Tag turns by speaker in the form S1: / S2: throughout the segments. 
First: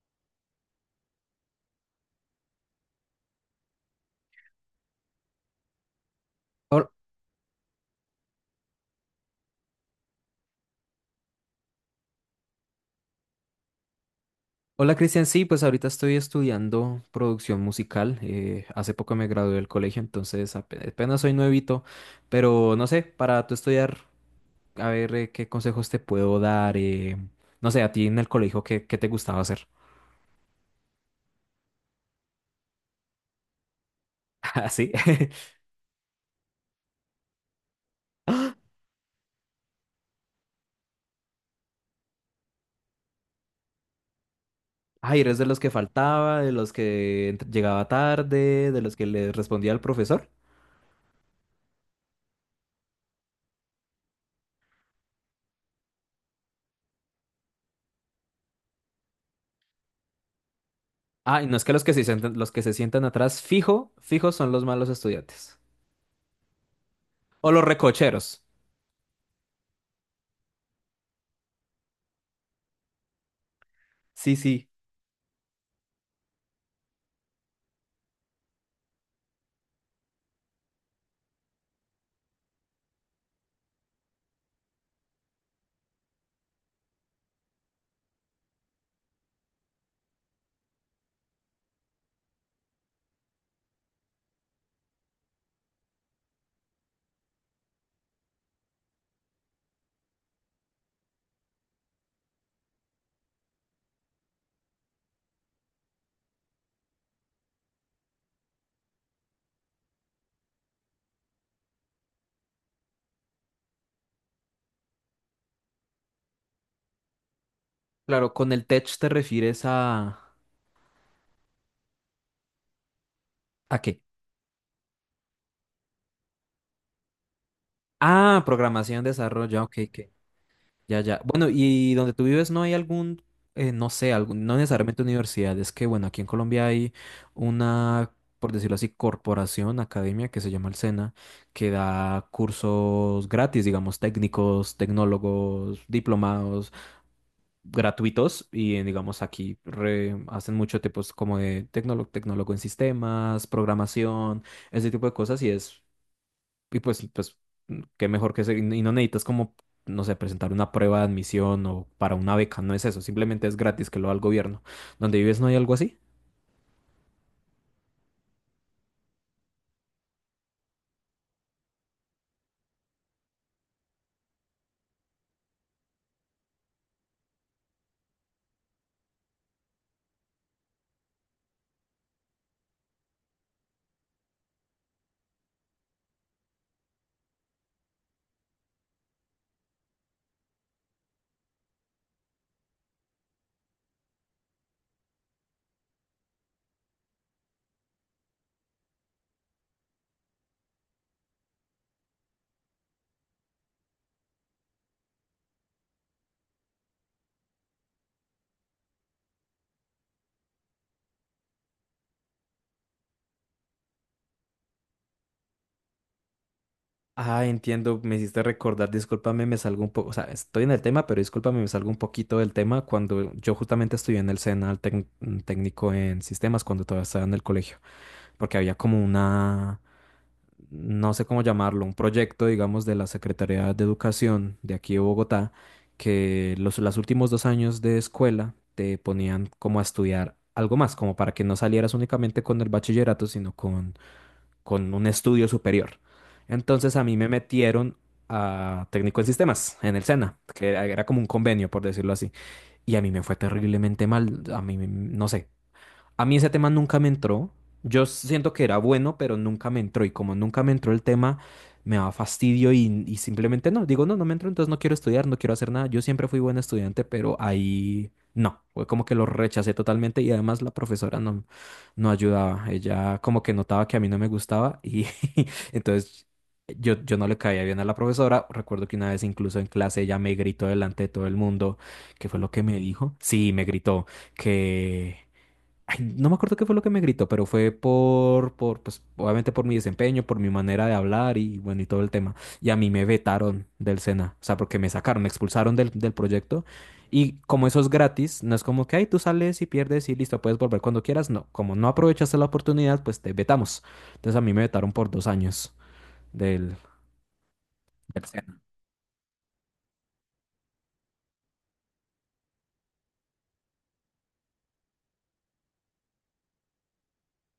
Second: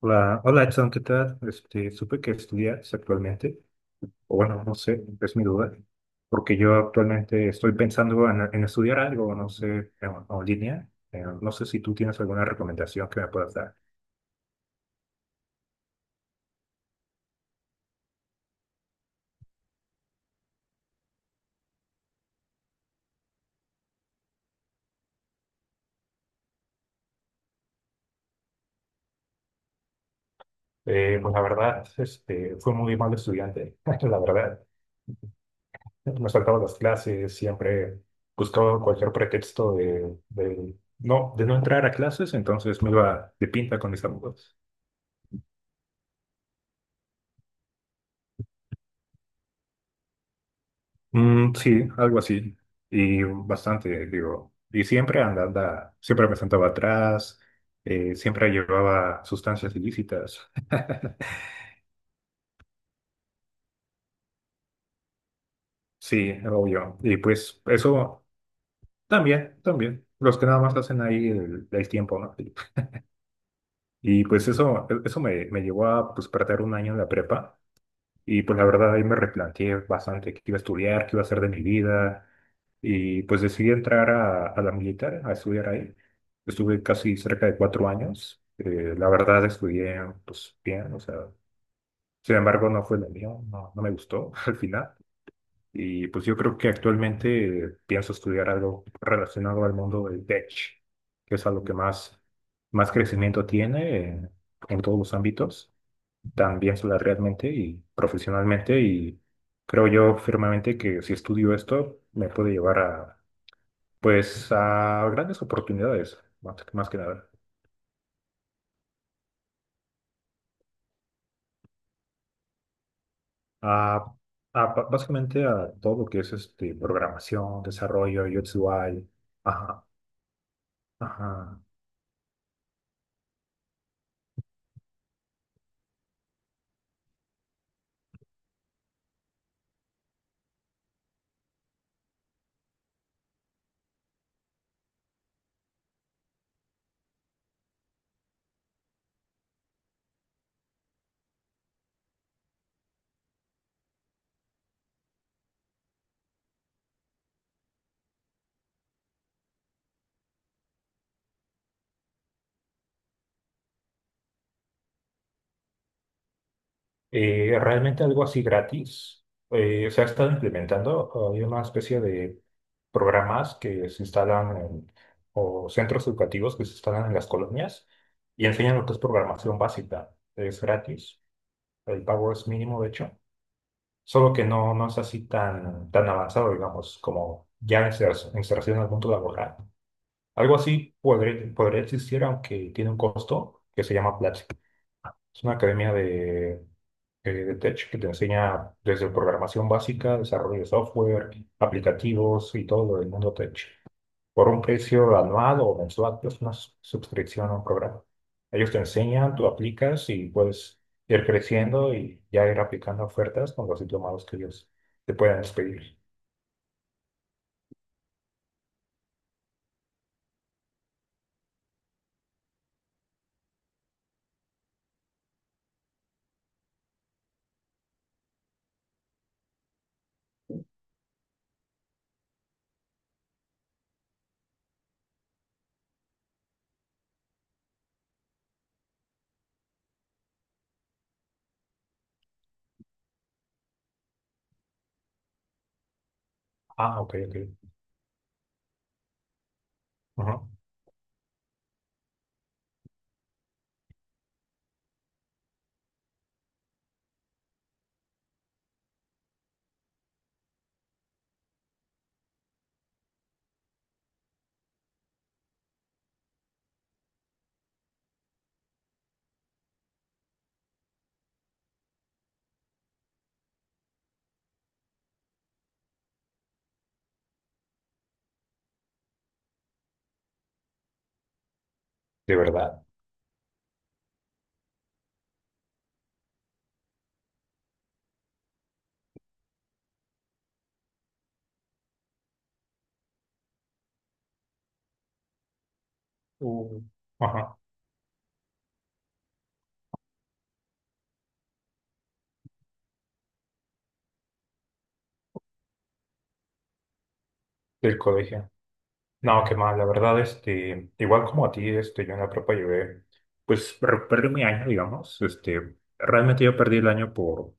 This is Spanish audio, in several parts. S1: Hola, hola Edson, ¿qué tal? Supe que estudias actualmente, o bueno, no sé, es mi duda, porque yo
S2: Hol-
S1: actualmente estoy pensando en estudiar algo, no sé, en línea. No sé si tú tienes alguna recomendación que me puedas dar.
S2: Hola Cristian, sí, pues ahorita estoy estudiando producción musical. Hace poco me gradué del colegio, entonces apenas soy nuevito, pero no sé, para tú estudiar, a ver, qué consejos te puedo dar. No sé, a ti en el colegio, ¿qué te gustaba hacer?
S1: Pues la verdad, fui muy mal estudiante, la verdad.
S2: Ah, sí.
S1: Me saltaba las clases, siempre buscaba cualquier pretexto no, de no entrar a clases, entonces me iba de pinta con mis amigos.
S2: Ay, ¿eres de los que faltaba, de los que llegaba tarde, de los que le respondía al profesor?
S1: Mm, sí, algo así. Y bastante, digo. Y siempre anda, siempre me sentaba atrás, siempre llevaba sustancias ilícitas.
S2: Ah, y no es que los que se sientan, los que se sientan atrás, fijo, fijo son los malos estudiantes.
S1: Sí, obvio. Y
S2: O
S1: pues
S2: los
S1: eso
S2: recocheros.
S1: también, también. Los que nada más hacen ahí el tiempo, ¿no? Y
S2: Sí,
S1: pues
S2: sí.
S1: eso me llevó a pues, perder un año en la prepa. Y pues la verdad ahí me replanteé bastante qué iba a estudiar, qué iba a hacer de mi vida. Y pues decidí entrar a la militar, a estudiar ahí. Estuve casi cerca de cuatro años. La verdad estudié pues bien, o sea, sin embargo no fue lo mío, no, no me gustó al final. Y pues yo creo que actualmente pienso estudiar algo relacionado al mundo del tech, que es algo que más, más crecimiento tiene en todos los ámbitos, también salarialmente y profesionalmente, y creo yo firmemente que si estudio esto me puede llevar a pues a grandes oportunidades, más, más que nada.
S2: Claro, con el tech te refieres a...
S1: A,
S2: ¿A qué?
S1: básicamente a todo lo que es este programación, desarrollo,
S2: Ah,
S1: UX
S2: programación,
S1: UI.
S2: desarrollo, ok,
S1: Ajá,
S2: ok. Ya, ya. Bueno,
S1: ajá.
S2: ¿y donde tú vives no hay algún, no sé, algún, no necesariamente universidad? Es que, bueno, aquí en Colombia hay una, por decirlo así, corporación, academia que se llama el SENA, que da cursos gratis, digamos, técnicos, tecnólogos, diplomados, gratuitos. Y, digamos, aquí hacen mucho tipos como de tecnólogo, tecnólogo en sistemas, programación, ese tipo de cosas. Y es Y pues, qué mejor que y no necesitas como, no sé, presentar una prueba de admisión o para una beca, no es eso, simplemente es gratis, que lo da el gobierno. ¿Donde vives no hay algo así?
S1: Realmente algo así gratis. Se ha estado implementando, hay una especie de programas que se instalan en- o centros educativos que se instalan en las colonias y enseñan lo que es programación básica. Es gratis, el pago es mínimo, de hecho, solo que no, no es así tan, tan avanzado, digamos, como ya inserción al mundo laboral. Algo así podría, podría existir, aunque tiene un costo que se llama, es una academia de tech que te enseña desde programación básica, desarrollo de software, aplicativos y todo lo del mundo tech. Por un precio anual o mensual, es una suscripción a un programa. Ellos te enseñan, tú aplicas y puedes ir creciendo y ya ir aplicando ofertas con los diplomados que ellos te puedan despedir.
S2: Ah, entiendo, me hiciste recordar, discúlpame, me salgo un poco, o sea, estoy en el tema, pero discúlpame, me salgo un poquito del tema. Cuando yo justamente estudié en el SENA, el técnico en sistemas, cuando todavía estaba en el colegio, porque había como una, no sé cómo llamarlo, un proyecto, digamos, de la Secretaría de Educación de aquí de Bogotá, que los últimos 2 años de escuela te ponían como a estudiar algo más, como para que no salieras únicamente con el bachillerato, sino con un estudio superior. Entonces
S1: Ah,
S2: a
S1: ok,
S2: mí me
S1: ok.
S2: metieron a técnico en sistemas, en el SENA,
S1: Ajá.
S2: que era como un convenio, por decirlo así. Y a mí me fue terriblemente mal, a mí, no sé, a mí ese tema nunca me entró. Yo siento que era bueno, pero nunca me entró. Y como nunca me entró el tema, me daba fastidio y simplemente no. Digo, no me entró, entonces no quiero estudiar, no quiero hacer nada. Yo siempre fui buen estudiante, pero ahí no. Fue como que lo rechacé totalmente, y además la profesora no ayudaba. Ella como que notaba que a mí no me gustaba y entonces... Yo no le caía bien a la profesora. Recuerdo que una vez incluso en clase ella me gritó delante de todo el mundo. ¿Qué
S1: De
S2: fue lo que me
S1: verdad.
S2: dijo? Sí, me gritó que, ay, no me acuerdo qué fue lo que me gritó, pero fue pues, obviamente por mi desempeño, por mi manera de hablar y bueno, y todo el tema. Y a mí me vetaron del SENA, o sea, porque me sacaron, me expulsaron del proyecto.
S1: Uh,
S2: Y
S1: Ajá.
S2: como eso es gratis, no es como que, ay, tú sales y pierdes y listo, puedes volver cuando quieras. No, como no aprovechaste la oportunidad, pues te vetamos. Entonces a mí me vetaron por 2 años del,
S1: Del
S2: del
S1: colegio.
S2: SENA.
S1: No, qué mal, la verdad, igual como a ti, yo en la prepa llevé, pues perdí mi año, digamos, realmente yo perdí el año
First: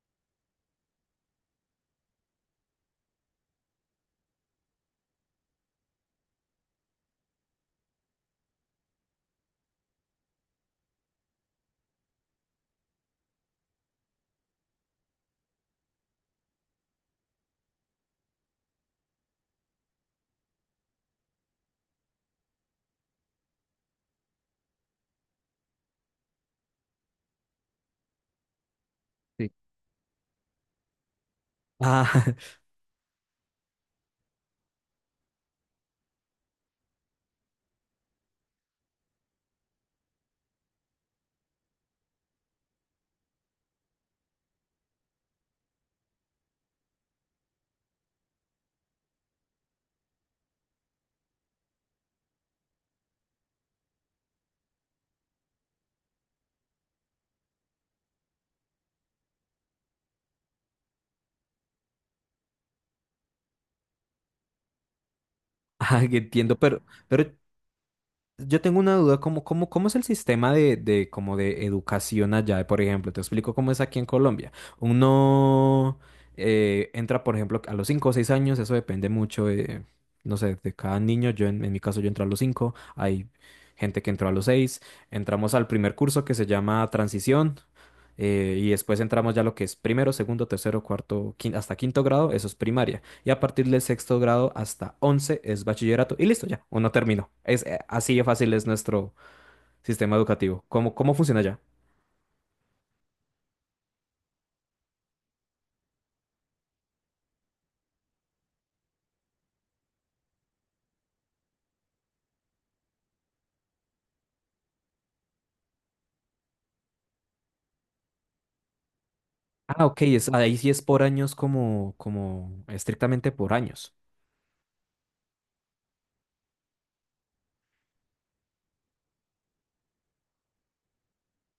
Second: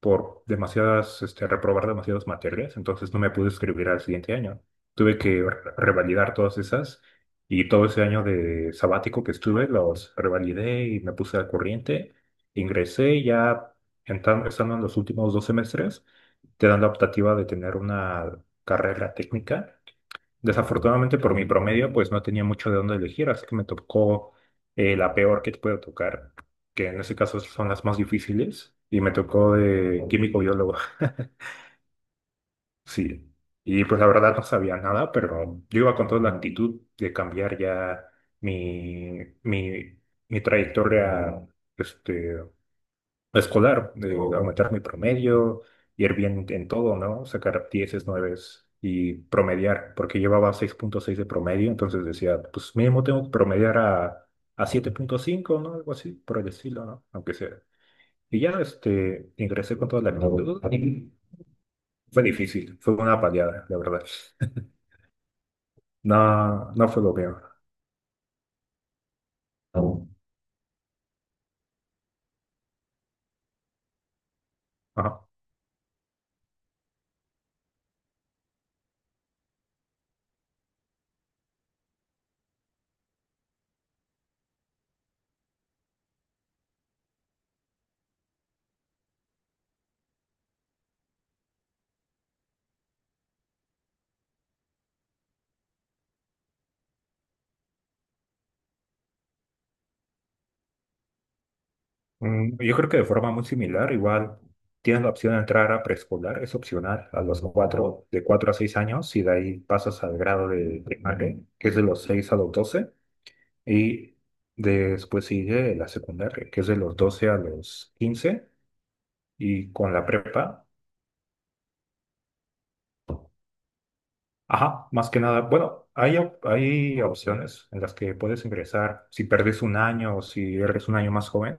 S1: por demasiadas, reprobar demasiadas materias, entonces no me pude escribir al siguiente año. Tuve que revalidar todas esas y todo ese año de sabático que estuve, los revalidé y me puse al corriente, ingresé y ya estando en los últimos dos semestres, te dan la optativa de tener una carrera técnica. Desafortunadamente por mi promedio, pues no tenía mucho de dónde elegir, así que me tocó la peor que te puede tocar, que en ese caso son las más difíciles, y me
S2: Sí.
S1: tocó de químico biólogo.
S2: Ah,
S1: Sí. Y pues la verdad no sabía nada, pero yo iba con toda la actitud de cambiar ya mi, mi, mi trayectoria, este, escolar, de aumentar mi promedio, ir bien en todo, ¿no? Sacar dieces nueves y promediar, porque llevaba seis punto seis de promedio, entonces decía, pues mínimo tengo que promediar a siete punto cinco, ¿no? Algo así, por el estilo, ¿no? Aunque sea. Y ya ingresé con toda la actitud y fue difícil, fue una paliada, la verdad.
S2: ah, entiendo,
S1: No,
S2: pero,
S1: no fue lo
S2: pero
S1: peor.
S2: Yo tengo una duda. ¿Cómo, cómo es el sistema de como de educación allá? Por ejemplo, te explico cómo es aquí en Colombia.
S1: Ajá.
S2: Uno, entra, por ejemplo, a los 5 o 6 años, eso depende mucho, no sé, de cada niño. Yo, en mi caso, yo entré a los 5. Hay gente que entró a los 6. Entramos al primer curso, que se llama Transición, y después entramos ya a lo que es primero, segundo, tercero, cuarto, hasta quinto grado, eso es primaria, y a partir del sexto grado hasta 11 es bachillerato, y listo, ya, uno terminó. Así de fácil es nuestro sistema educativo. cómo, funciona ya?
S1: Mm, yo creo que de forma muy similar, igual tienes la opción de entrar a preescolar, es opcional, a los cuatro, de cuatro a seis años, y de ahí pasas al grado de primaria, que es de los seis a los doce, y después sigue la secundaria, que es de los 12 a los quince, y
S2: Ah,
S1: con
S2: ok,
S1: la
S2: es, ahí
S1: prepa.
S2: sí es por años, como, como estrictamente por años.
S1: Ajá, más que nada, bueno, hay, hay opciones en las que puedes ingresar. Si perdes un año o si eres un año más joven,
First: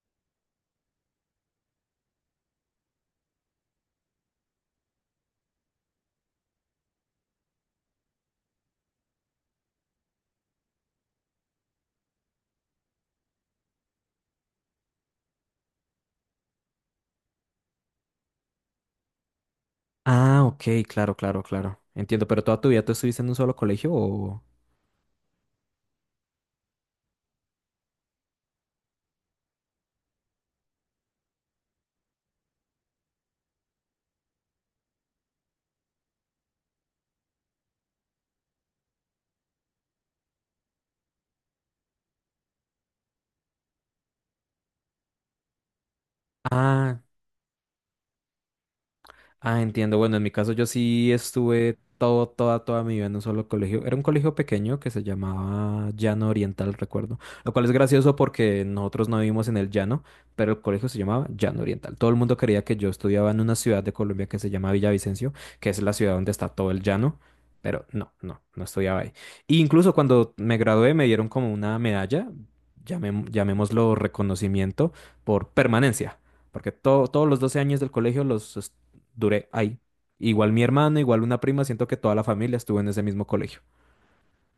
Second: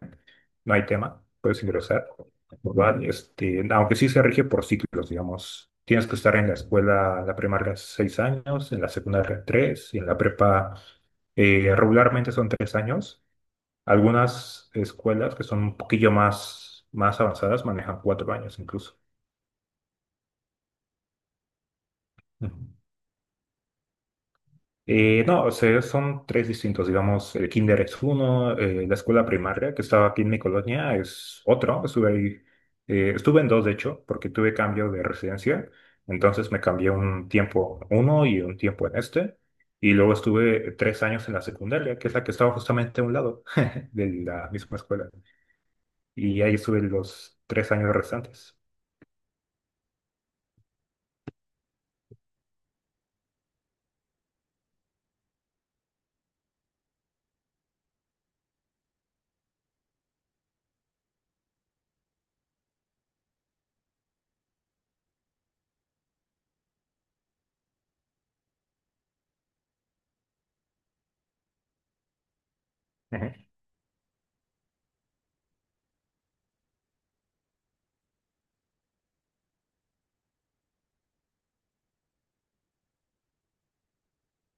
S1: no hay tema, puedes ingresar, ¿verdad? Aunque sí se rige por ciclos, digamos. Tienes que estar en la escuela, la primaria, seis años, en la secundaria, tres, y en la prepa, regularmente son tres años. Algunas escuelas que son un poquillo más, más avanzadas manejan cuatro años incluso.
S2: Ah, ok, claro, claro, claro. Entiendo, ¿pero toda tu vida tú estuviste en un solo colegio o...?
S1: No, o sea, son tres distintos, digamos, el kinder es uno, la escuela primaria que estaba aquí en mi colonia es otro, estuve ahí, estuve en dos de hecho, porque tuve cambio de residencia, entonces me cambié un tiempo a uno y un tiempo en este, y luego estuve tres años en la secundaria, que es la que estaba justamente a un lado de la misma escuela, y ahí estuve
S2: Ah,
S1: los tres años restantes.
S2: ah, entiendo. Bueno, en mi caso yo sí estuve toda mi vida en un solo colegio. Era un colegio pequeño que se llamaba Llano Oriental, recuerdo. Lo cual es gracioso porque nosotros no vivimos en el llano, pero el colegio se llamaba Llano Oriental. Todo el mundo quería que yo estudiaba en una ciudad de Colombia que se llama Villavicencio, que es la ciudad donde está todo el llano. Pero no, no, no estudiaba ahí. E incluso cuando me gradué me dieron como una medalla, llamémoslo reconocimiento, por permanencia, porque todos los 12 años del colegio los duré ahí. Igual mi hermano, igual una prima, siento que toda la familia estuvo en ese mismo colegio.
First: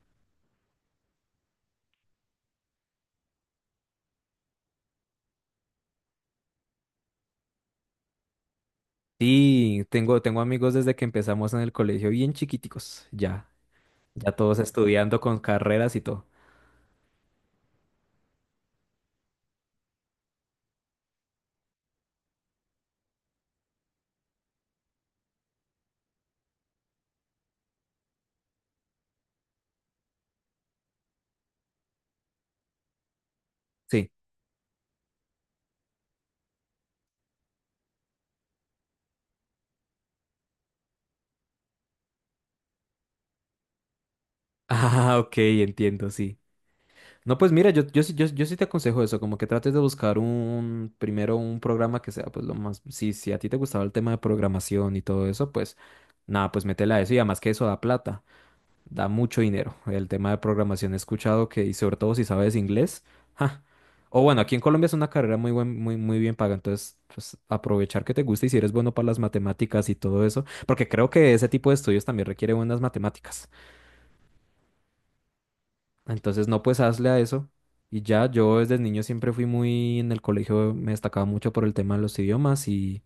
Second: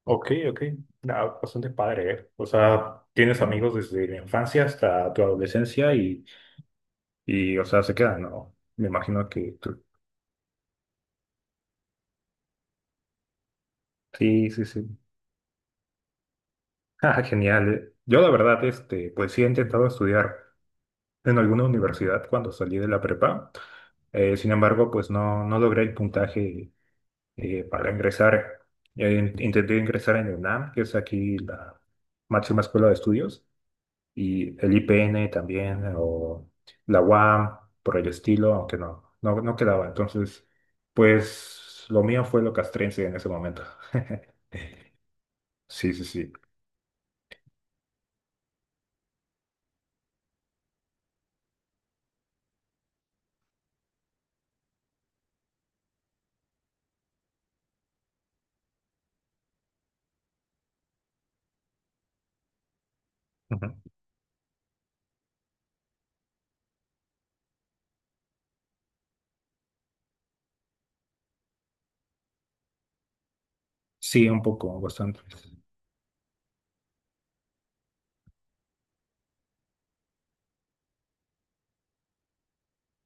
S1: Ok, ok. Ah, bastante padre, ¿eh? O sea, tienes amigos desde la infancia hasta tu adolescencia y o sea, se quedan, ¿no? Me imagino que tú.
S2: Sí, tengo amigos desde que empezamos en el colegio bien chiquiticos, ya, ya
S1: Sí,
S2: todos
S1: sí, sí.
S2: estudiando con carreras y todo.
S1: Ah, genial. Yo, la verdad, pues sí he intentado estudiar en alguna universidad cuando salí de la prepa. Sin embargo, pues no, no logré el puntaje para ingresar. Intenté ingresar en UNAM, que es aquí la máxima escuela de estudios,
S2: Sí.
S1: y el IPN también, o la UAM, por el estilo, aunque no, no, no quedaba. Entonces, pues lo mío fue lo castrense en ese momento.
S2: Ah, ok,
S1: Sí, sí,
S2: entiendo,
S1: sí.
S2: sí. No, pues mira, yo sí te aconsejo eso, como que trates de buscar un, primero un programa que sea, pues lo más, si a ti te gustaba el tema de programación y todo eso, pues nada, pues métela a eso, y además que eso da plata. Da mucho dinero el tema de programación. He escuchado que, y sobre todo si sabes inglés, ¡ja!
S1: Ujú.
S2: O bueno, aquí en Colombia es una carrera muy, muy bien paga. Entonces, pues aprovechar que te gusta, y si eres bueno para las matemáticas y todo eso, porque creo que ese tipo de estudios también requiere buenas matemáticas.
S1: Sí, un poco, bastante.
S2: Entonces, no, pues hazle a eso. Y ya, yo desde niño siempre fui muy, en el colegio, me destacaba mucho por el tema de los idiomas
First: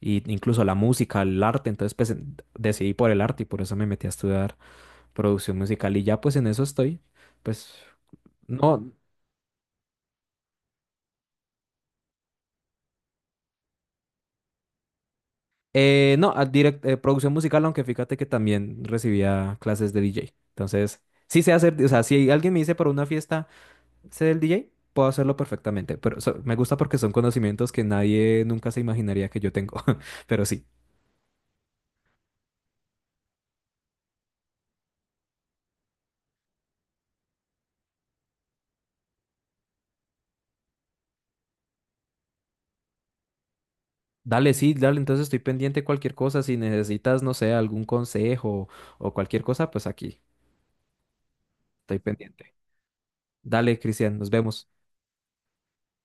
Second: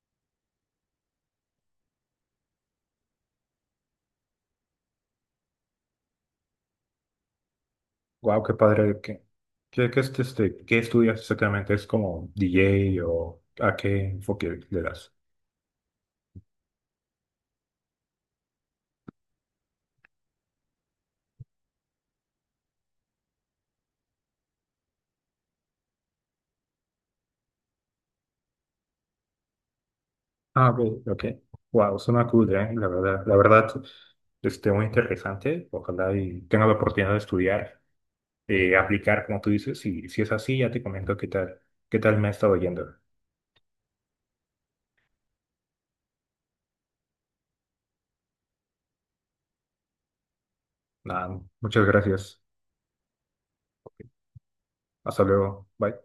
S2: y incluso la música, el arte. Entonces, pues decidí por el arte, y por eso me metí a estudiar producción musical. Y ya, pues en eso estoy. Pues
S1: Wow, qué
S2: no,
S1: padre. ¿Qué, qué, qué, qué estudias exactamente? ¿Es como DJ o a qué enfoque le das?
S2: no, producción musical, aunque fíjate que también recibía clases de DJ. Entonces, sí sé hacer, o sea, si alguien me dice para una fiesta, sé del DJ, puedo hacerlo perfectamente. Pero me gusta porque son conocimientos que nadie nunca se imaginaría que yo tengo. Pero sí.
S1: Ah, ok, ok. Wow, suena cool, ¿eh? La verdad, muy interesante. Ojalá y tenga la oportunidad de estudiar, aplicar, como tú dices. Y si es así, ya te comento qué tal me ha estado yendo.
S2: Dale, sí, dale, entonces estoy pendiente de cualquier cosa. Si necesitas, no sé, algún consejo o cualquier cosa, pues aquí
S1: Nada, muchas
S2: estoy
S1: gracias.
S2: pendiente. Dale, Cristian, nos vemos.
S1: Hasta luego. Bye.